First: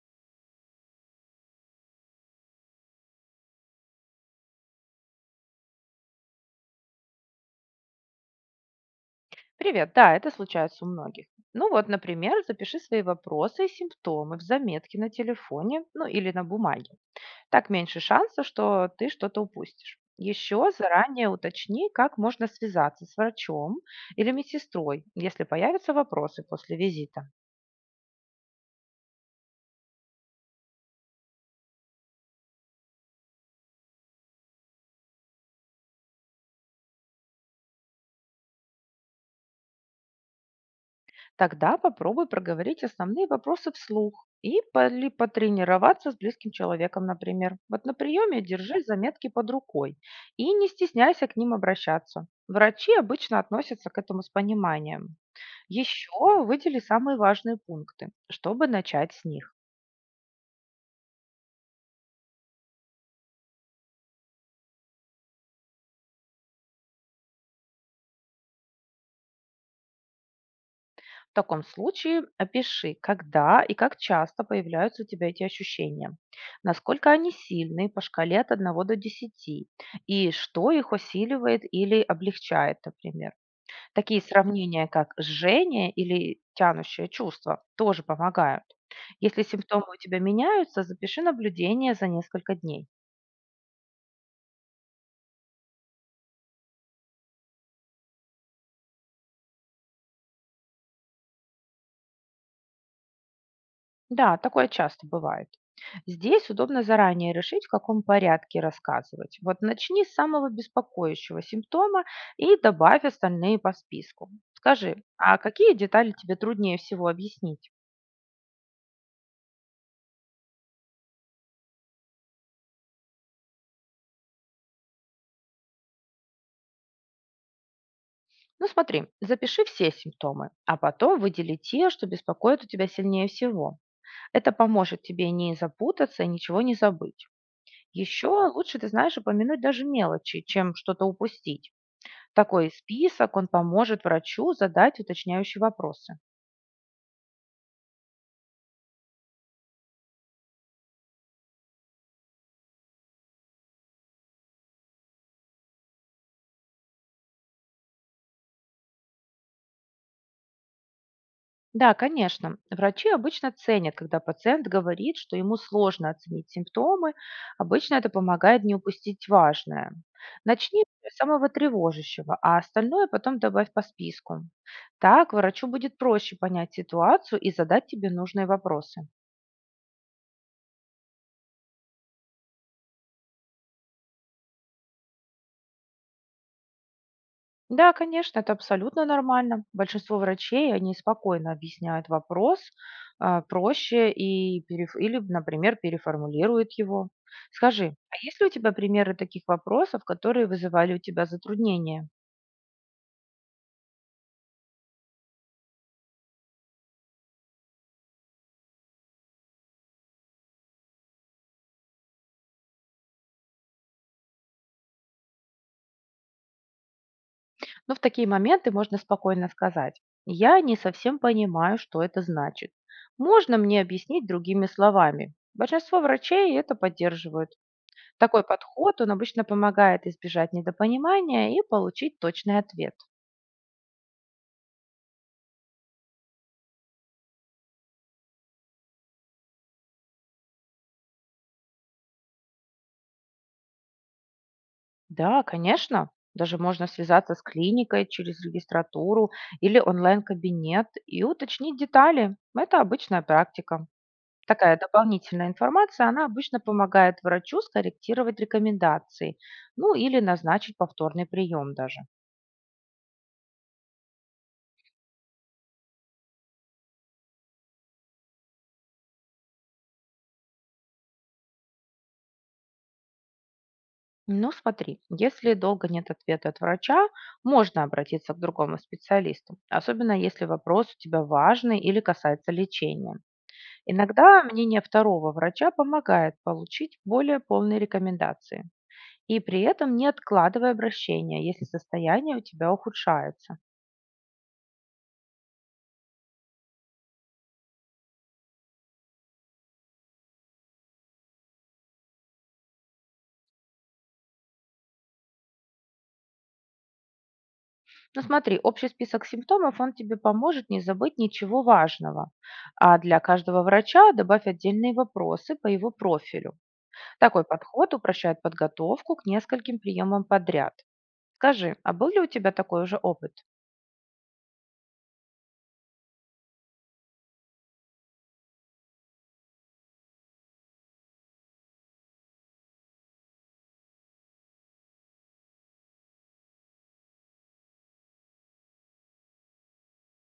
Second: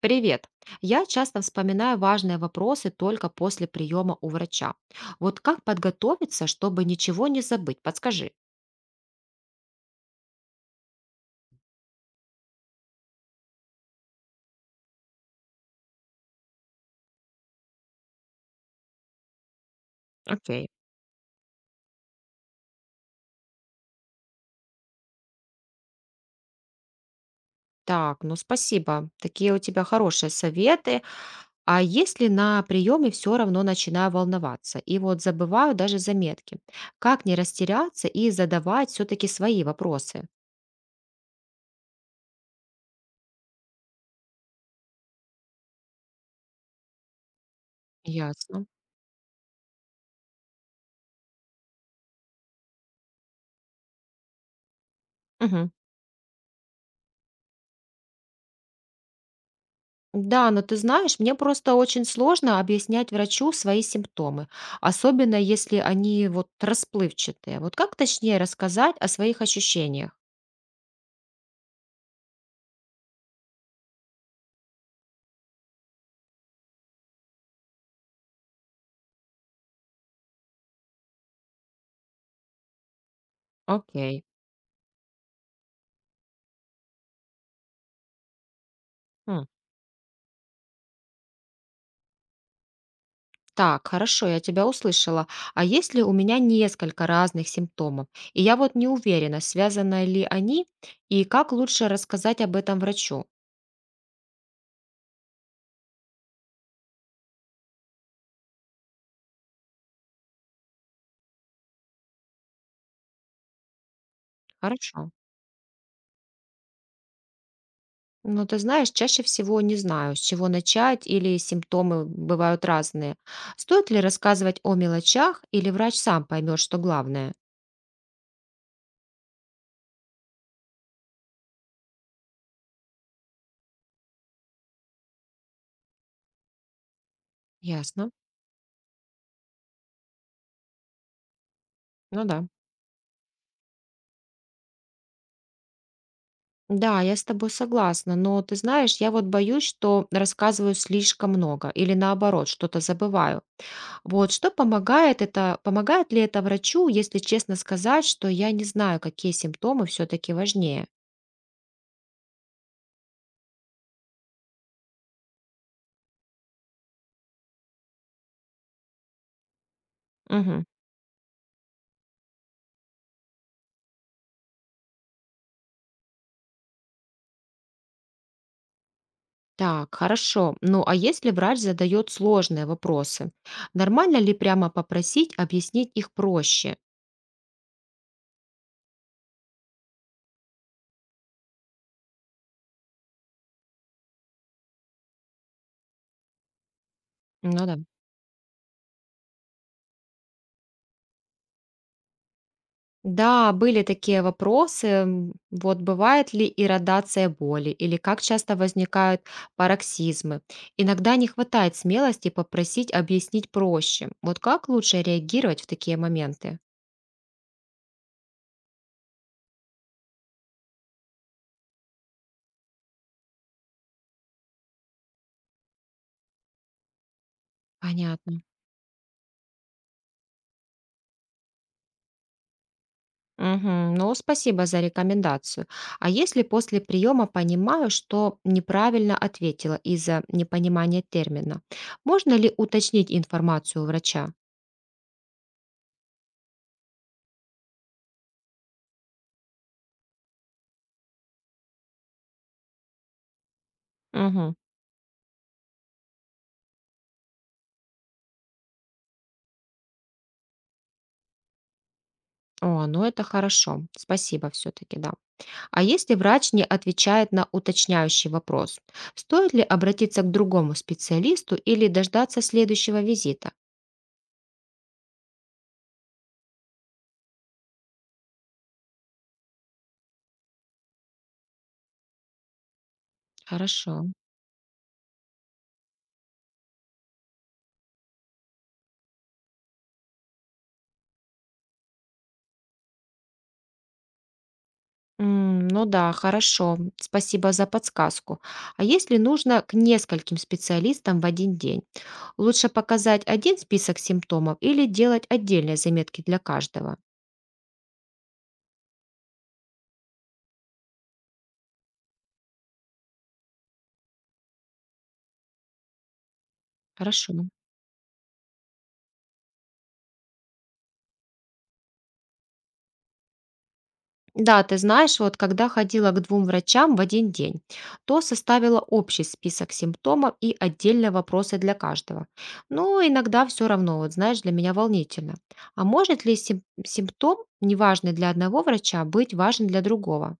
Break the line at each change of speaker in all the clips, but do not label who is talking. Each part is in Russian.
Привет! Я часто вспоминаю важные вопросы только после приема у врача. Вот как подготовиться, чтобы ничего не забыть? Подскажи.
Привет, да, это случается у многих. Ну вот, например, запиши свои вопросы и симптомы в заметке на телефоне, ну или на бумаге. Так меньше шансов, что ты что-то упустишь.
Окей.
Еще заранее уточни, как можно связаться с врачом или медсестрой, если появятся вопросы после визита.
Так, ну спасибо. Такие у тебя хорошие советы. А если на приеме все равно начинаю волноваться и вот забываю даже заметки, как не растеряться и задавать все-таки свои вопросы?
Тогда попробуй проговорить основные вопросы вслух или потренироваться с близким человеком, например. Вот на приеме
Ясно.
держи заметки под рукой и не стесняйся к ним обращаться. Врачи обычно относятся к этому с пониманием.
Мгм.
Еще выдели самые важные пункты, чтобы начать с них.
Да, но ты знаешь, мне просто очень сложно объяснять врачу свои симптомы, особенно если они вот расплывчатые. Вот как точнее рассказать о своих ощущениях?
В таком случае опиши, когда и как часто появляются у тебя эти ощущения, насколько они сильны по шкале от 1 до 10, и что их усиливает или облегчает, например. Такие
Окей.
сравнения, как жжение или тянущее чувство, тоже помогают. Если
М,
симптомы у тебя меняются, запиши наблюдение за несколько дней.
Так, хорошо, я тебя услышала. А если у меня несколько разных симптомов, и я вот не уверена, связаны ли они, и как лучше рассказать об этом врачу?
Да, такое часто бывает. Здесь удобно заранее решить, в каком порядке рассказывать. Вот начни с самого беспокоящего симптома и добавь остальные по списку. Скажи,
Хорошо.
а какие детали тебе труднее всего объяснить?
Ну, ты знаешь, чаще всего не знаю, с чего начать или симптомы бывают разные. Стоит ли рассказывать о мелочах или врач сам поймет, что главное?
Ну смотри, запиши все симптомы, а потом выдели те, что беспокоят у тебя сильнее всего. Это поможет тебе не запутаться и ничего не забыть.
Ясно.
Еще лучше, ты знаешь, упомянуть даже мелочи, чем что-то упустить.
Ну да.
Такой список, он поможет врачу задать уточняющие вопросы.
Да, я с тобой согласна, но ты знаешь, я вот боюсь, что рассказываю слишком много или наоборот, что-то забываю. Вот что помогает это, помогает ли это врачу, если честно сказать, что я не знаю, какие симптомы все-таки важнее?
Да, конечно, врачи обычно ценят, когда пациент говорит, что ему сложно оценить симптомы, обычно это помогает не упустить важное.
Мгм.
Начни с самого тревожащего, а остальное потом добавь по списку. Так врачу будет проще понять ситуацию и задать тебе нужные вопросы.
Так, хорошо. Ну а если врач задает сложные вопросы, нормально ли прямо попросить объяснить их проще?
Да, конечно, это абсолютно нормально. Большинство врачей, они спокойно объясняют вопрос проще и переформулируют его.
Ну да.
Скажи, а есть ли у тебя примеры таких вопросов, которые вызывали у тебя затруднения?
Да, были такие вопросы. Вот бывает ли иродация боли или как часто возникают пароксизмы? Иногда не хватает смелости попросить объяснить проще. Вот как лучше реагировать в такие моменты?
Ну, в такие моменты можно спокойно сказать, я не совсем понимаю, что это значит. Можно мне объяснить другими словами? Большинство врачей это поддерживают. Такой
Понятно.
подход, он обычно помогает избежать недопонимания и получить точный ответ.
Мгм. Ну, спасибо за рекомендацию. А если после приема понимаю, что неправильно ответила из-за непонимания термина, можно ли уточнить информацию у врача?
Да, конечно. Даже можно связаться с клиникой через регистратуру или онлайн-кабинет и уточнить детали. Это обычная практика.
Мгм.
Такая дополнительная информация, она обычно помогает врачу скорректировать рекомендации, ну или назначить повторный прием даже.
О, ну это хорошо. Спасибо все-таки, да. А если врач не отвечает на уточняющий вопрос, стоит ли обратиться к другому специалисту или дождаться следующего визита?
Ну смотри, если долго нет ответа от врача, можно обратиться к другому специалисту, особенно если вопрос у тебя важный или касается лечения.
Хорошо.
Иногда мнение второго врача помогает получить более полные рекомендации. И при этом не откладывай обращение, если состояние у тебя ухудшается.
Ну да, хорошо. Спасибо за подсказку. А если нужно к нескольким специалистам в один день, лучше показать один список симптомов или делать отдельные заметки для каждого?
Но смотри, общий список симптомов, он тебе поможет не забыть ничего важного. А для каждого врача добавь отдельные вопросы по его профилю.
Хорошо.
Такой подход упрощает подготовку к нескольким приемам подряд. Скажи, а был ли у тебя такой уже опыт?
Да, ты знаешь, вот когда ходила к двум врачам в один день, то составила общий список симптомов и отдельные вопросы для каждого. Но иногда все равно, вот знаешь, для меня волнительно. А может ли симптом, неважный для одного врача, быть важен для другого?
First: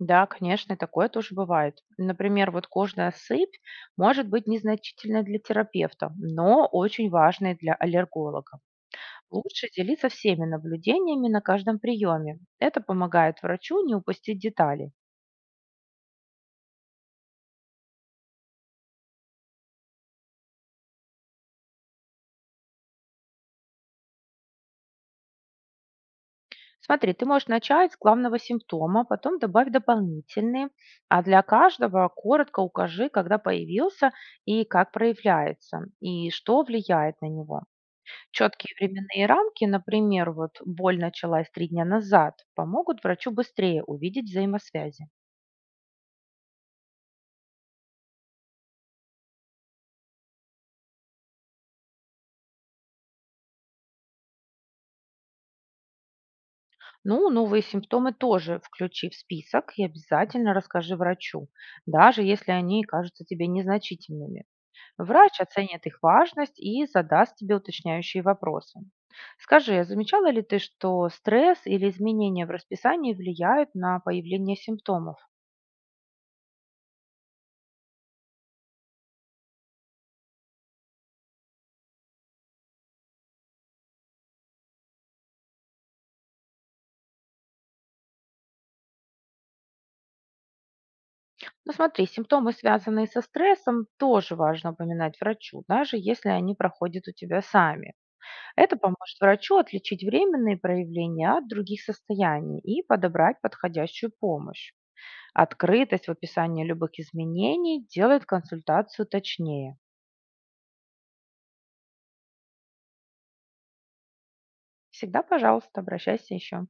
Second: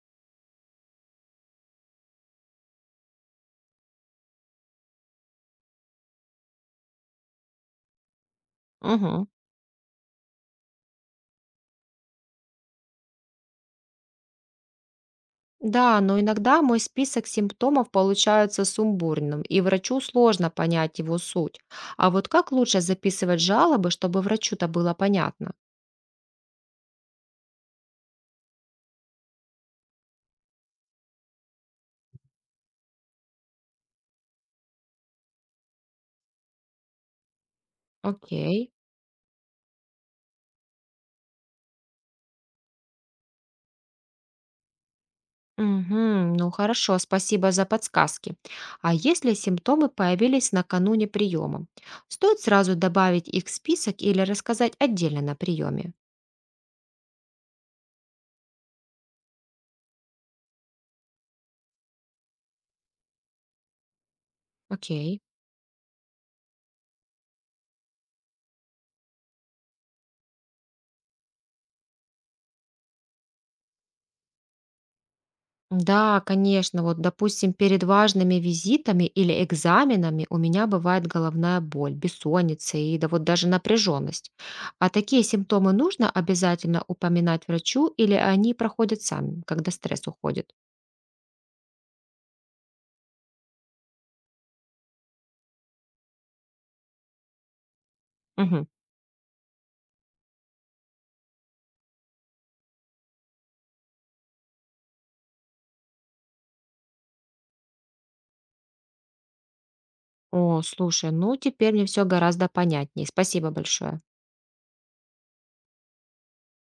Да, конечно, и такое тоже бывает. Например, вот кожная сыпь может быть незначительной для терапевта, но очень важной для аллерголога.
Мгм.
Лучше делиться всеми наблюдениями на каждом приеме. Это помогает врачу не упустить детали.
Да, но иногда мой список симптомов получается сумбурным, и врачу сложно понять его суть. А вот как лучше записывать жалобы, чтобы врачу-то было понятно?
Смотри, ты можешь начать с главного симптома, потом добавь дополнительные, а для каждого коротко укажи, когда появился и как проявляется, и что влияет на него.
Окей.
Четкие временные рамки, например, вот боль началась 3 дня назад, помогут врачу быстрее увидеть взаимосвязи.
Мгм. Ну хорошо, спасибо за подсказки. А если симптомы появились накануне приема, стоит сразу добавить их в список или рассказать отдельно на приеме?
Ну, новые симптомы тоже включи в список и обязательно расскажи врачу, даже если они кажутся тебе незначительными.
Окей.
Врач оценит их важность и задаст тебе уточняющие вопросы. Скажи, а замечала ли ты, что стресс или изменения в расписании влияют на появление симптомов?
Да, конечно. Вот, допустим, перед важными визитами или экзаменами у меня бывает головная боль, бессонница и да вот даже напряженность. А такие симптомы нужно обязательно упоминать врачу или они проходят сами, когда стресс уходит?
Ну смотри, симптомы, связанные со стрессом, тоже важно упоминать врачу, даже если они проходят у тебя сами.
Мгм.
Это поможет врачу отличить временные проявления от других состояний и подобрать подходящую помощь. Открытость в описании любых изменений делает консультацию точнее.
О, слушай, ну теперь мне все гораздо понятнее. Спасибо большое.
Всегда, пожалуйста, обращайся еще.